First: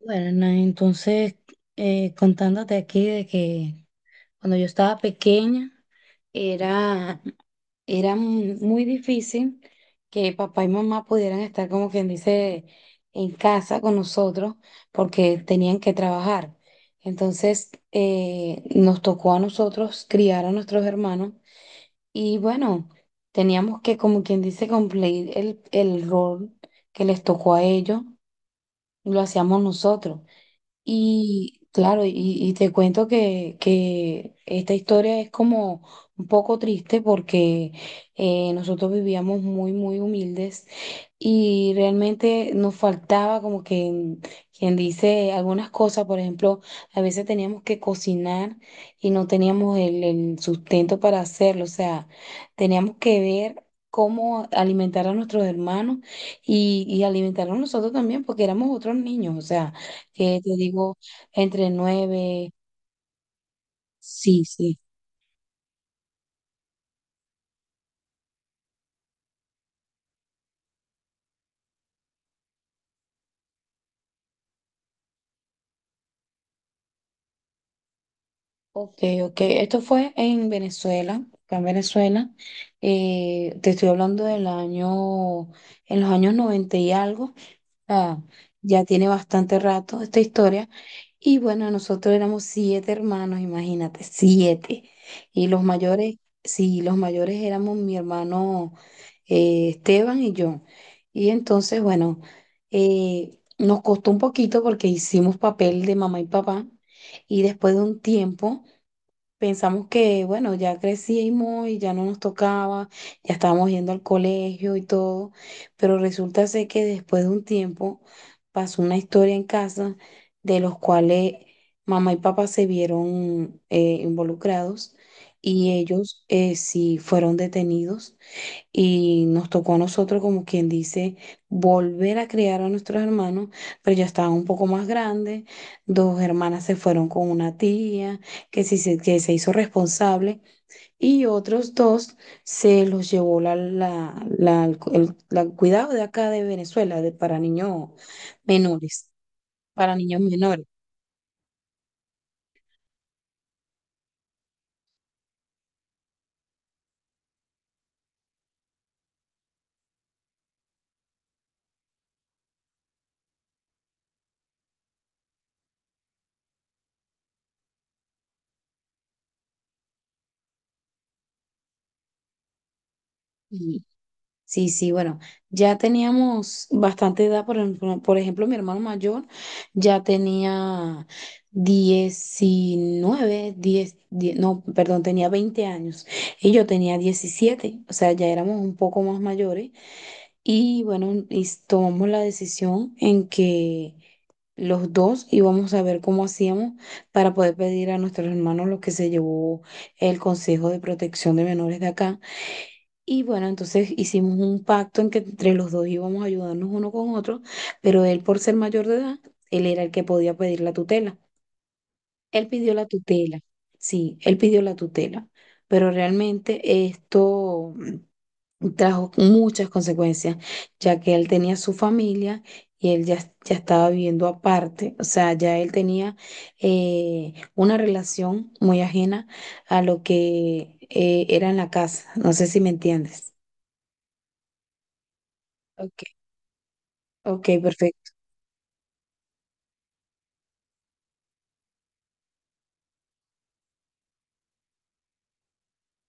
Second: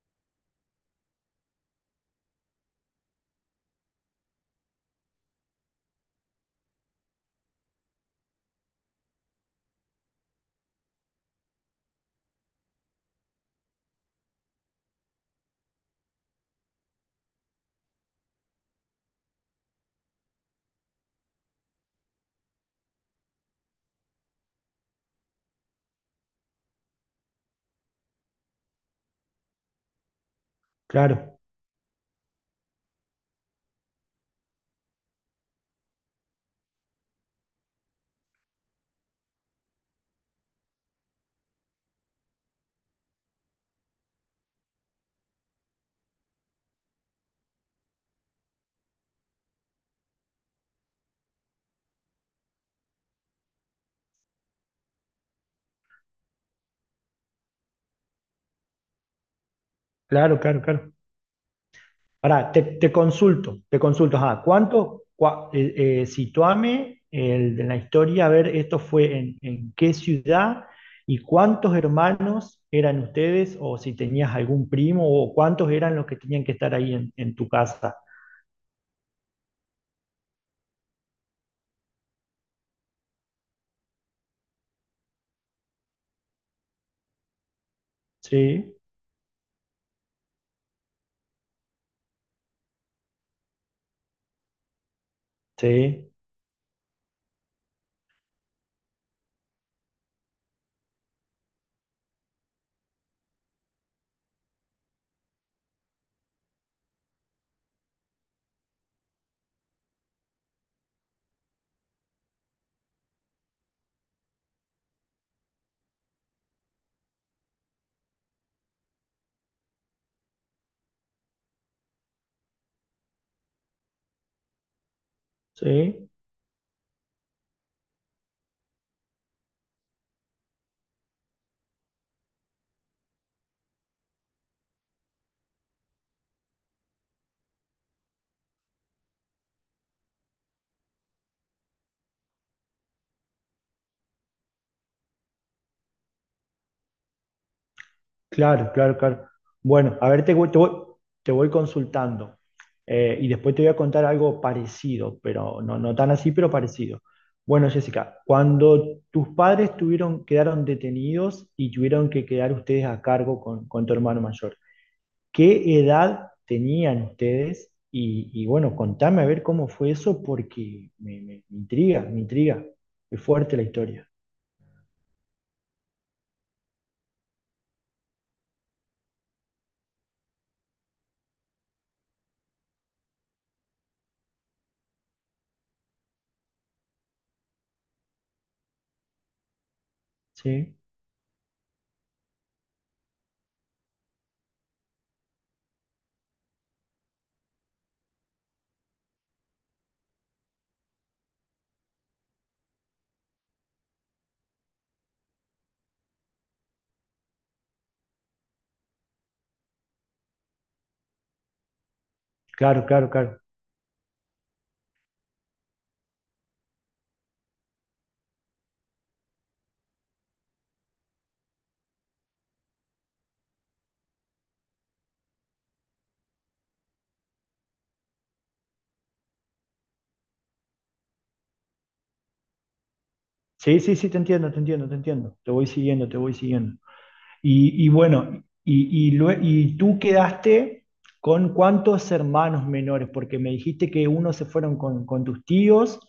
Bueno, entonces contándote aquí de que cuando yo estaba pequeña era, era muy difícil que papá y mamá pudieran estar como quien dice en casa con nosotros porque tenían que trabajar. Entonces nos tocó a nosotros criar a nuestros hermanos y bueno, teníamos que como quien dice cumplir el rol que les tocó a ellos, lo hacíamos nosotros. Claro, Y claro, y te cuento que esta historia es como un poco triste porque nosotros vivíamos muy, muy humildes. Y realmente nos faltaba como que, quien dice algunas cosas, por ejemplo, a veces teníamos que cocinar y no teníamos el sustento para hacerlo, o sea, teníamos que ver cómo alimentar a nuestros hermanos y alimentarnos nosotros también, porque éramos otros niños, o sea, claro, que te claro. digo, entre nueve, Ahora, te consulto, ajá, sí, sí. ¿ situame el, de la historia, a ver, esto fue en, ¿en qué ciudad y cuántos hermanos eran ustedes? O si tenías algún primo o cuántos eran los que tenían que estar ahí en tu casa. Ok, ok. Esto fue en Venezuela, acá en Venezuela. Te estoy hablando del año, en los años 90 y algo. Ah, Sí, ya tiene bastante rato esta historia. Y bueno, nosotros éramos siete hermanos, imagínate, siete. Y los sí, mayores, sí, los mayores éramos mi hermano Esteban y yo. Y entonces, bueno, nos costó un poquito porque hicimos papel de mamá y papá. Y después de un tiempo. Pensamos que, bueno, ya crecimos y ya no nos tocaba, ya estábamos yendo al colegio y todo, pero resulta ser que después de un tiempo pasó una historia en casa de los cuales mamá y papá se vieron involucrados y sí. ellos sí fueron detenidos y nos tocó a nosotros, como quien dice, volver a criar a nuestros hermanos, pero ya estaban un poco más grandes. Dos hermanas se fueron con una tía que, que se hizo responsable y otros dos se los llevó el cuidado de acá de Venezuela, de, para niños Claro, claro, menores, claro. para Bueno, a niños ver, menores. Te voy consultando. Y después te voy a contar algo parecido, pero no, no tan así, pero parecido. Bueno, Jessica, cuando tus padres quedaron detenidos y tuvieron que quedar ustedes a cargo con tu hermano mayor, ¿qué edad tenían ustedes? Y bueno, contame a ver cómo fue eso porque me intriga, me intriga. Es fuerte la historia. Sí, sí, bueno, ya teníamos bastante edad, por ejemplo, mi hermano mayor ya tenía 19 10 die no, perdón, tenía 20 años y yo tenía 17, o sea, ya éramos un poco más mayores Sí, y bueno, tomamos la decisión en que los dos íbamos a ver cómo hacíamos para poder pedir a nuestros hermanos lo que se llevó el Consejo de Protección de Menores de acá y bueno, entonces hicimos un pacto en que entre los dos íbamos a ayudarnos uno con otro, pero él por ser mayor de edad, él era el que podía pedir la tutela. Él pidió la claro, claro, claro. tutela, sí, él pidió la tutela, pero realmente esto, trajo muchas consecuencias, ya que él tenía su familia y él ya, ya estaba viviendo aparte, o sea, ya él tenía una relación muy ajena a lo que era en la casa, no sé si me entiendes. Sí, sí, sí, te entiendo, te entiendo, te entiendo. Te voy Ok, siguiendo, te voy siguiendo. Ok, perfecto. Y tú quedaste con cuántos hermanos menores, porque me dijiste que unos se fueron con tus tíos,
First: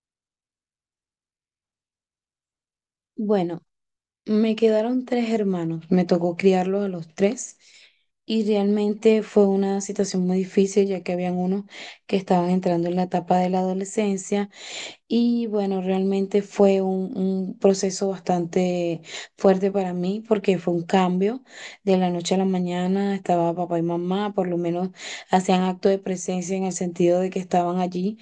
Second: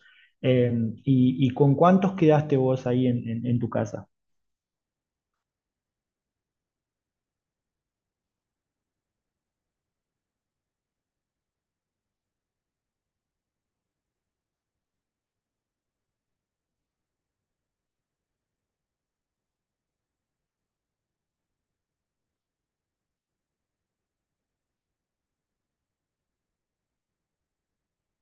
eh, y, ¿y con cuántos quedaste vos ahí en, en Bueno, tu casa? me quedaron tres hermanos, me tocó criarlos a los tres y realmente fue una situación muy difícil ya que habían unos que estaban entrando en la etapa de la adolescencia. Y bueno, realmente fue un proceso bastante fuerte para mí porque fue un cambio de la noche a la mañana. Estaba papá y mamá, por lo menos hacían acto de presencia en el sentido de que estaban allí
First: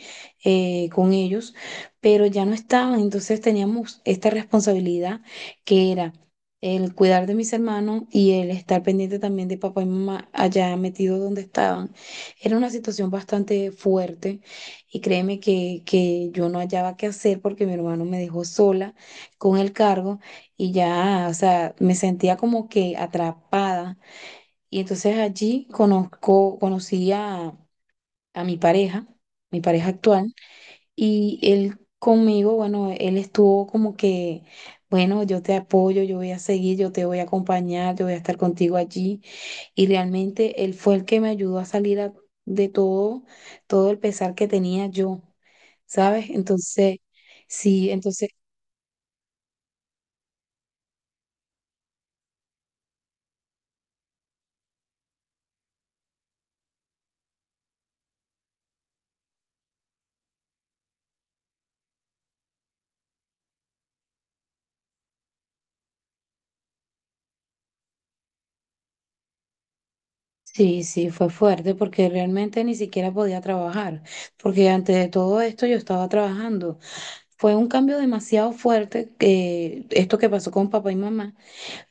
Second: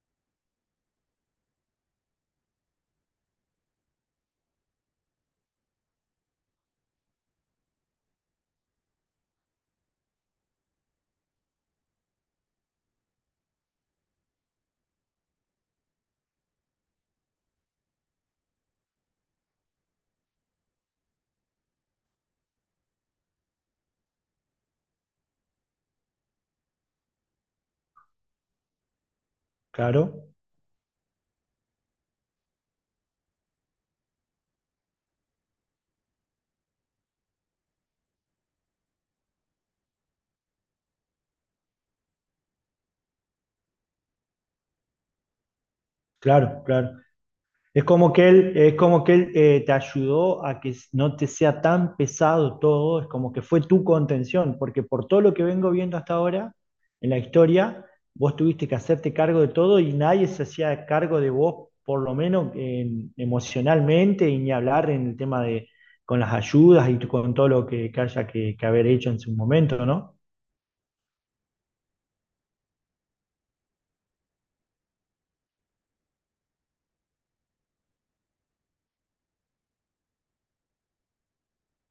con ellos, pero ya no estaban. Entonces teníamos esta responsabilidad que era el cuidar de mis hermanos y el estar pendiente también de papá y mamá allá metidos donde estaban. Era una situación bastante fuerte y créeme que yo no hallaba qué hacer porque mi hermano me dejó sola con el cargo y ya, o sea, me sentía como que atrapada. Y entonces allí conocí a mi pareja Claro, actual, y él conmigo, bueno, él estuvo como que, bueno, yo te apoyo, yo voy a seguir, yo te voy a acompañar, yo voy a estar contigo allí. Y realmente él fue el que me ayudó a de todo, todo el pesar que tenía yo, ¿sabes? claro, claro. Es como que Entonces, él, es como que él te ayudó a que no te sea tan pesado todo, es como que fue tu contención, porque por todo lo que vengo viendo hasta ahora en la historia, vos tuviste que hacerte cargo de todo y nadie se hacía cargo de vos, por lo menos emocionalmente, y ni hablar en el tema de con las ayudas y con todo lo que, que haber hecho en su momento, ¿no? sí, sí, fue fuerte porque realmente ni siquiera podía trabajar, porque antes de todo esto yo estaba trabajando. Fue un cambio demasiado fuerte que esto que pasó con papá y mamá,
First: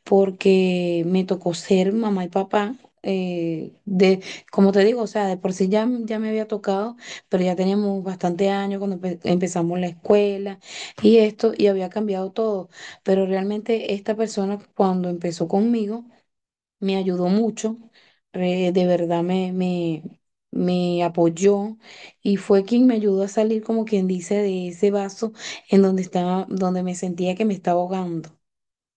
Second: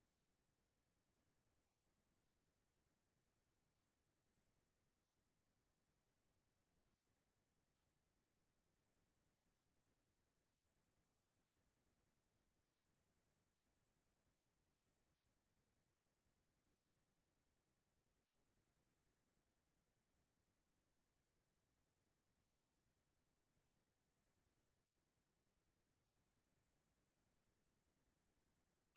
porque me tocó ser mamá y papá. eh, de, como te digo, o sea, de por sí ya me había tocado, pero ya teníamos bastante años cuando empezamos la escuela y esto, y había cambiado todo. Pero realmente esta persona cuando empezó conmigo me ayudó mucho, de verdad me apoyó y fue quien me ayudó a salir, como quien dice, de ese vaso en donde estaba, donde me sentía que me estaba ahogando.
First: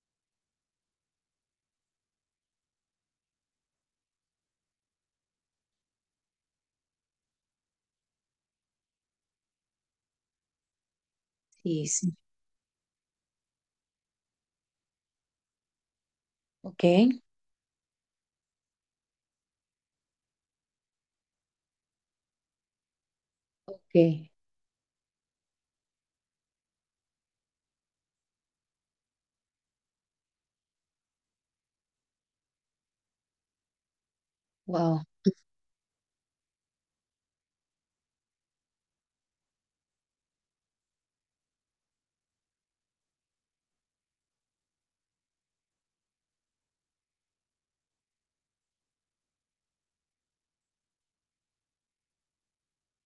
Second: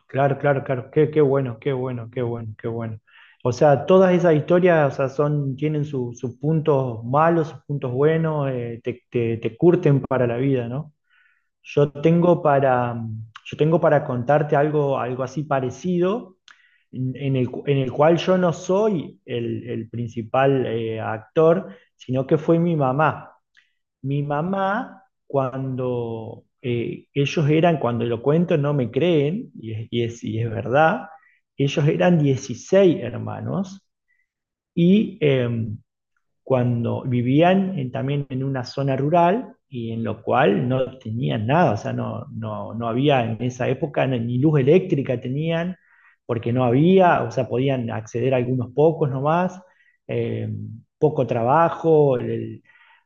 Claro, claro, claro. Qué, qué bueno, qué bueno, qué bueno, qué bueno. O sea, todas esas historias, o sea, son, tienen sus puntos malos, sus puntos buenos, te curten para la vida, ¿no? Sí, Yo sí. tengo para, yo tengo para contarte algo, algo así parecido, ¿Ok? En el, en el cual yo no soy el, principal actor, sino que fue mi mamá. Mi Okay, mamá, cuando ellos eran, cuando lo cuento no me creen, y es verdad, ellos eran 16 hermanos. wow, y eh, Cuando vivían también en una zona rural y en lo cual no tenían nada, o sea, no había, en esa época ni luz eléctrica tenían, porque no había. O sea, podían acceder a algunos pocos nomás, eh, poco trabajo.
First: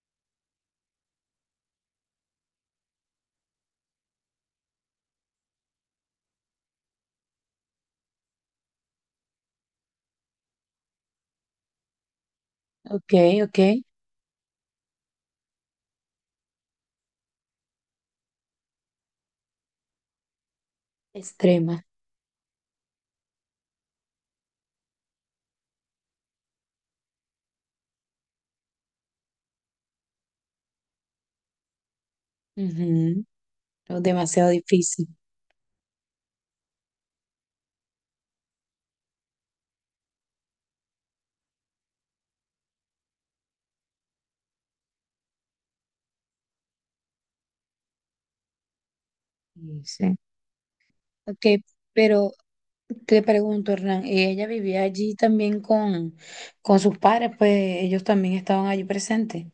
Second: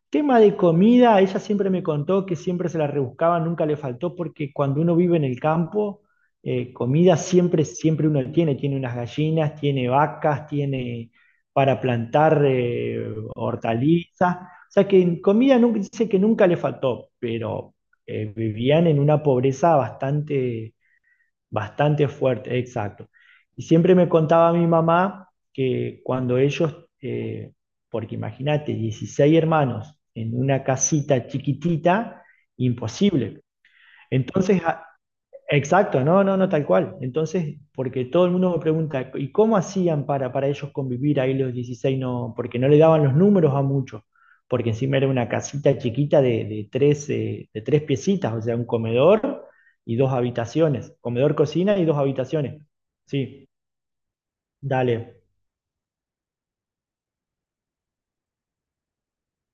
Tema de comida, ella siempre me contó que siempre se la rebuscaba, nunca le faltó, porque cuando uno vive en el campo, comida siempre, siempre uno tiene, tiene unas gallinas, tiene vacas, tiene para plantar ok, ok, hortalizas, o sea que en comida nunca, dice que nunca le faltó. Pero vivían en una pobreza bastante extrema, bastante fuerte, exacto. Y siempre me contaba mi mamá que cuando ellos, eh, porque imagínate, 16 hermanos en una casita chiquitita, ujú, imposible. o demasiado Entonces, a- difícil. Exacto, no, no, no, tal cual. Entonces, porque todo el mundo me pregunta, ¿y cómo hacían para ellos convivir ahí los dieciséis? No, porque no le daban los números a muchos, porque encima era una casita chiquita de tres piecitas, o sea, un comedor Y y dos sí. habitaciones, comedor, Ok, cocina y dos pero habitaciones. te Sí, pregunto, Hernán, ¿y ella vivía dale. allí también con sus padres, pues ellos también estaban allí presentes?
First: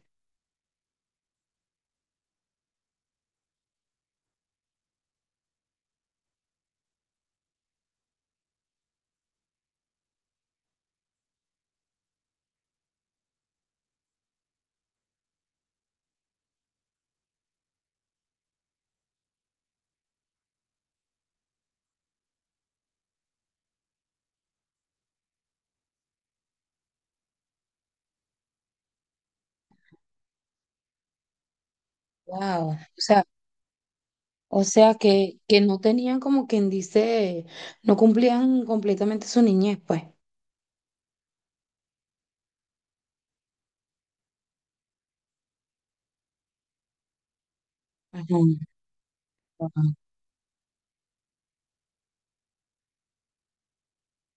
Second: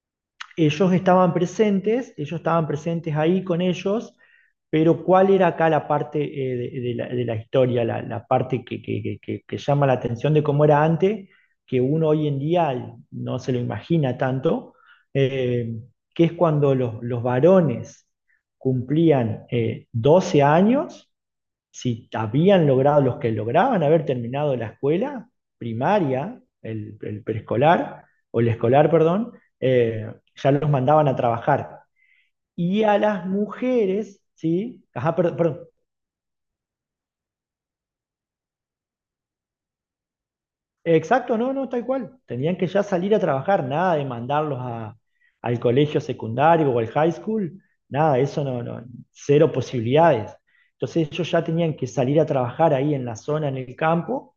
Ellos estaban presentes, ellos estaban presentes ahí con ellos, pero ¿cuál era acá la parte de la historia, la parte que, que llama la atención de cómo era antes, que uno hoy en día no se lo imagina tanto, eh, que es cuando los varones cumplían 12 años, si habían logrado, los que lograban haber terminado la escuela primaria, el preescolar, o el escolar, perdón, ya los mandaban a trabajar. Wow, Y a las mujeres, o ¿sí? sea Ajá, perdón, que perdón. no tenían como quien dice, no cumplían completamente su niñez, pues. Exacto, no, no, tal cual. Tenían que ya salir a trabajar, nada de al colegio secundario o al high school, nada, Ajá. eso no, no, cero Wow. posibilidades. Entonces ellos ya tenían que salir a trabajar ahí en la zona, en el campo.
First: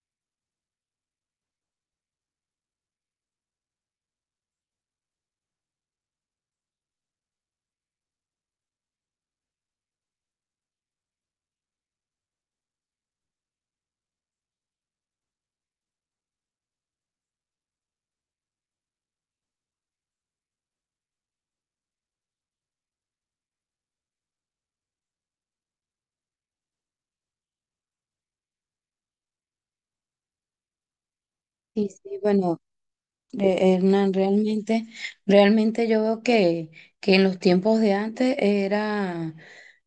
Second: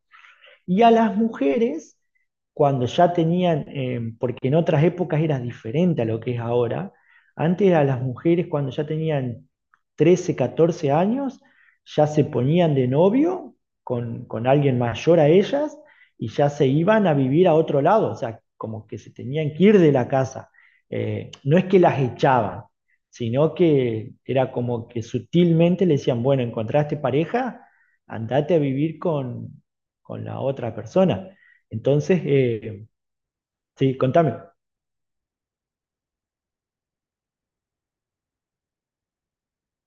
Y a las mujeres, cuando ya tenían, porque en otras épocas era diferente a lo que es ahora, antes a las mujeres cuando ya tenían 13 o 14 años, ya se ponían de novio con alguien mayor a ellas y ya se iban a vivir a otro lado, o sea, como que se tenían que ir de la casa. No es que las echaban, sino que era como que sutilmente le decían, bueno, encontraste pareja, andate a vivir con la otra persona. Sí, sí, Entonces, bueno, eh, sí, Hernán, contame. realmente, realmente yo veo que en los tiempos de antes era, o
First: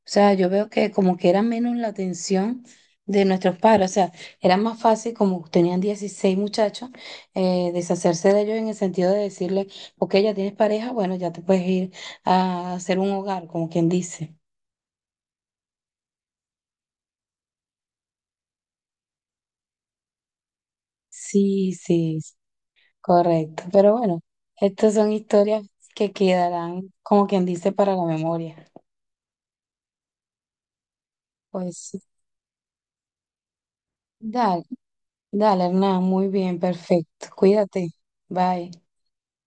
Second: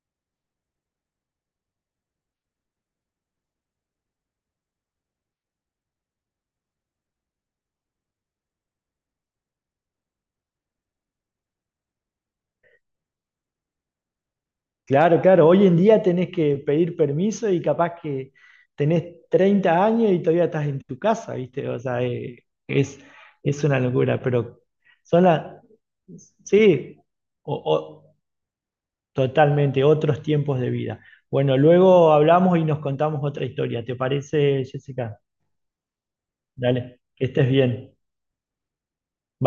sea, yo veo que como que era menos la atención de nuestros padres, o sea, era más fácil como tenían 16 muchachos, deshacerse de ellos en el sentido de decirle, ok, ya tienes pareja, bueno, ya te puedes ir a hacer un hogar, como quien dice. Claro, claro, hoy en día tenés que pedir permiso y capaz que tenés 30 años y todavía estás en tu casa, ¿viste? Sí, Es correcto, una pero locura, bueno, pero estas son son las... historias que quedarán, Sí, como quien o- dice, para la o- memoria. totalmente, otros tiempos de vida. Bueno, Pues sí. luego hablamos y nos contamos otra historia. ¿Te Dale. parece, Jessica? Dale, Hernán, muy bien, Dale, que perfecto. estés Cuídate. bien. Bye.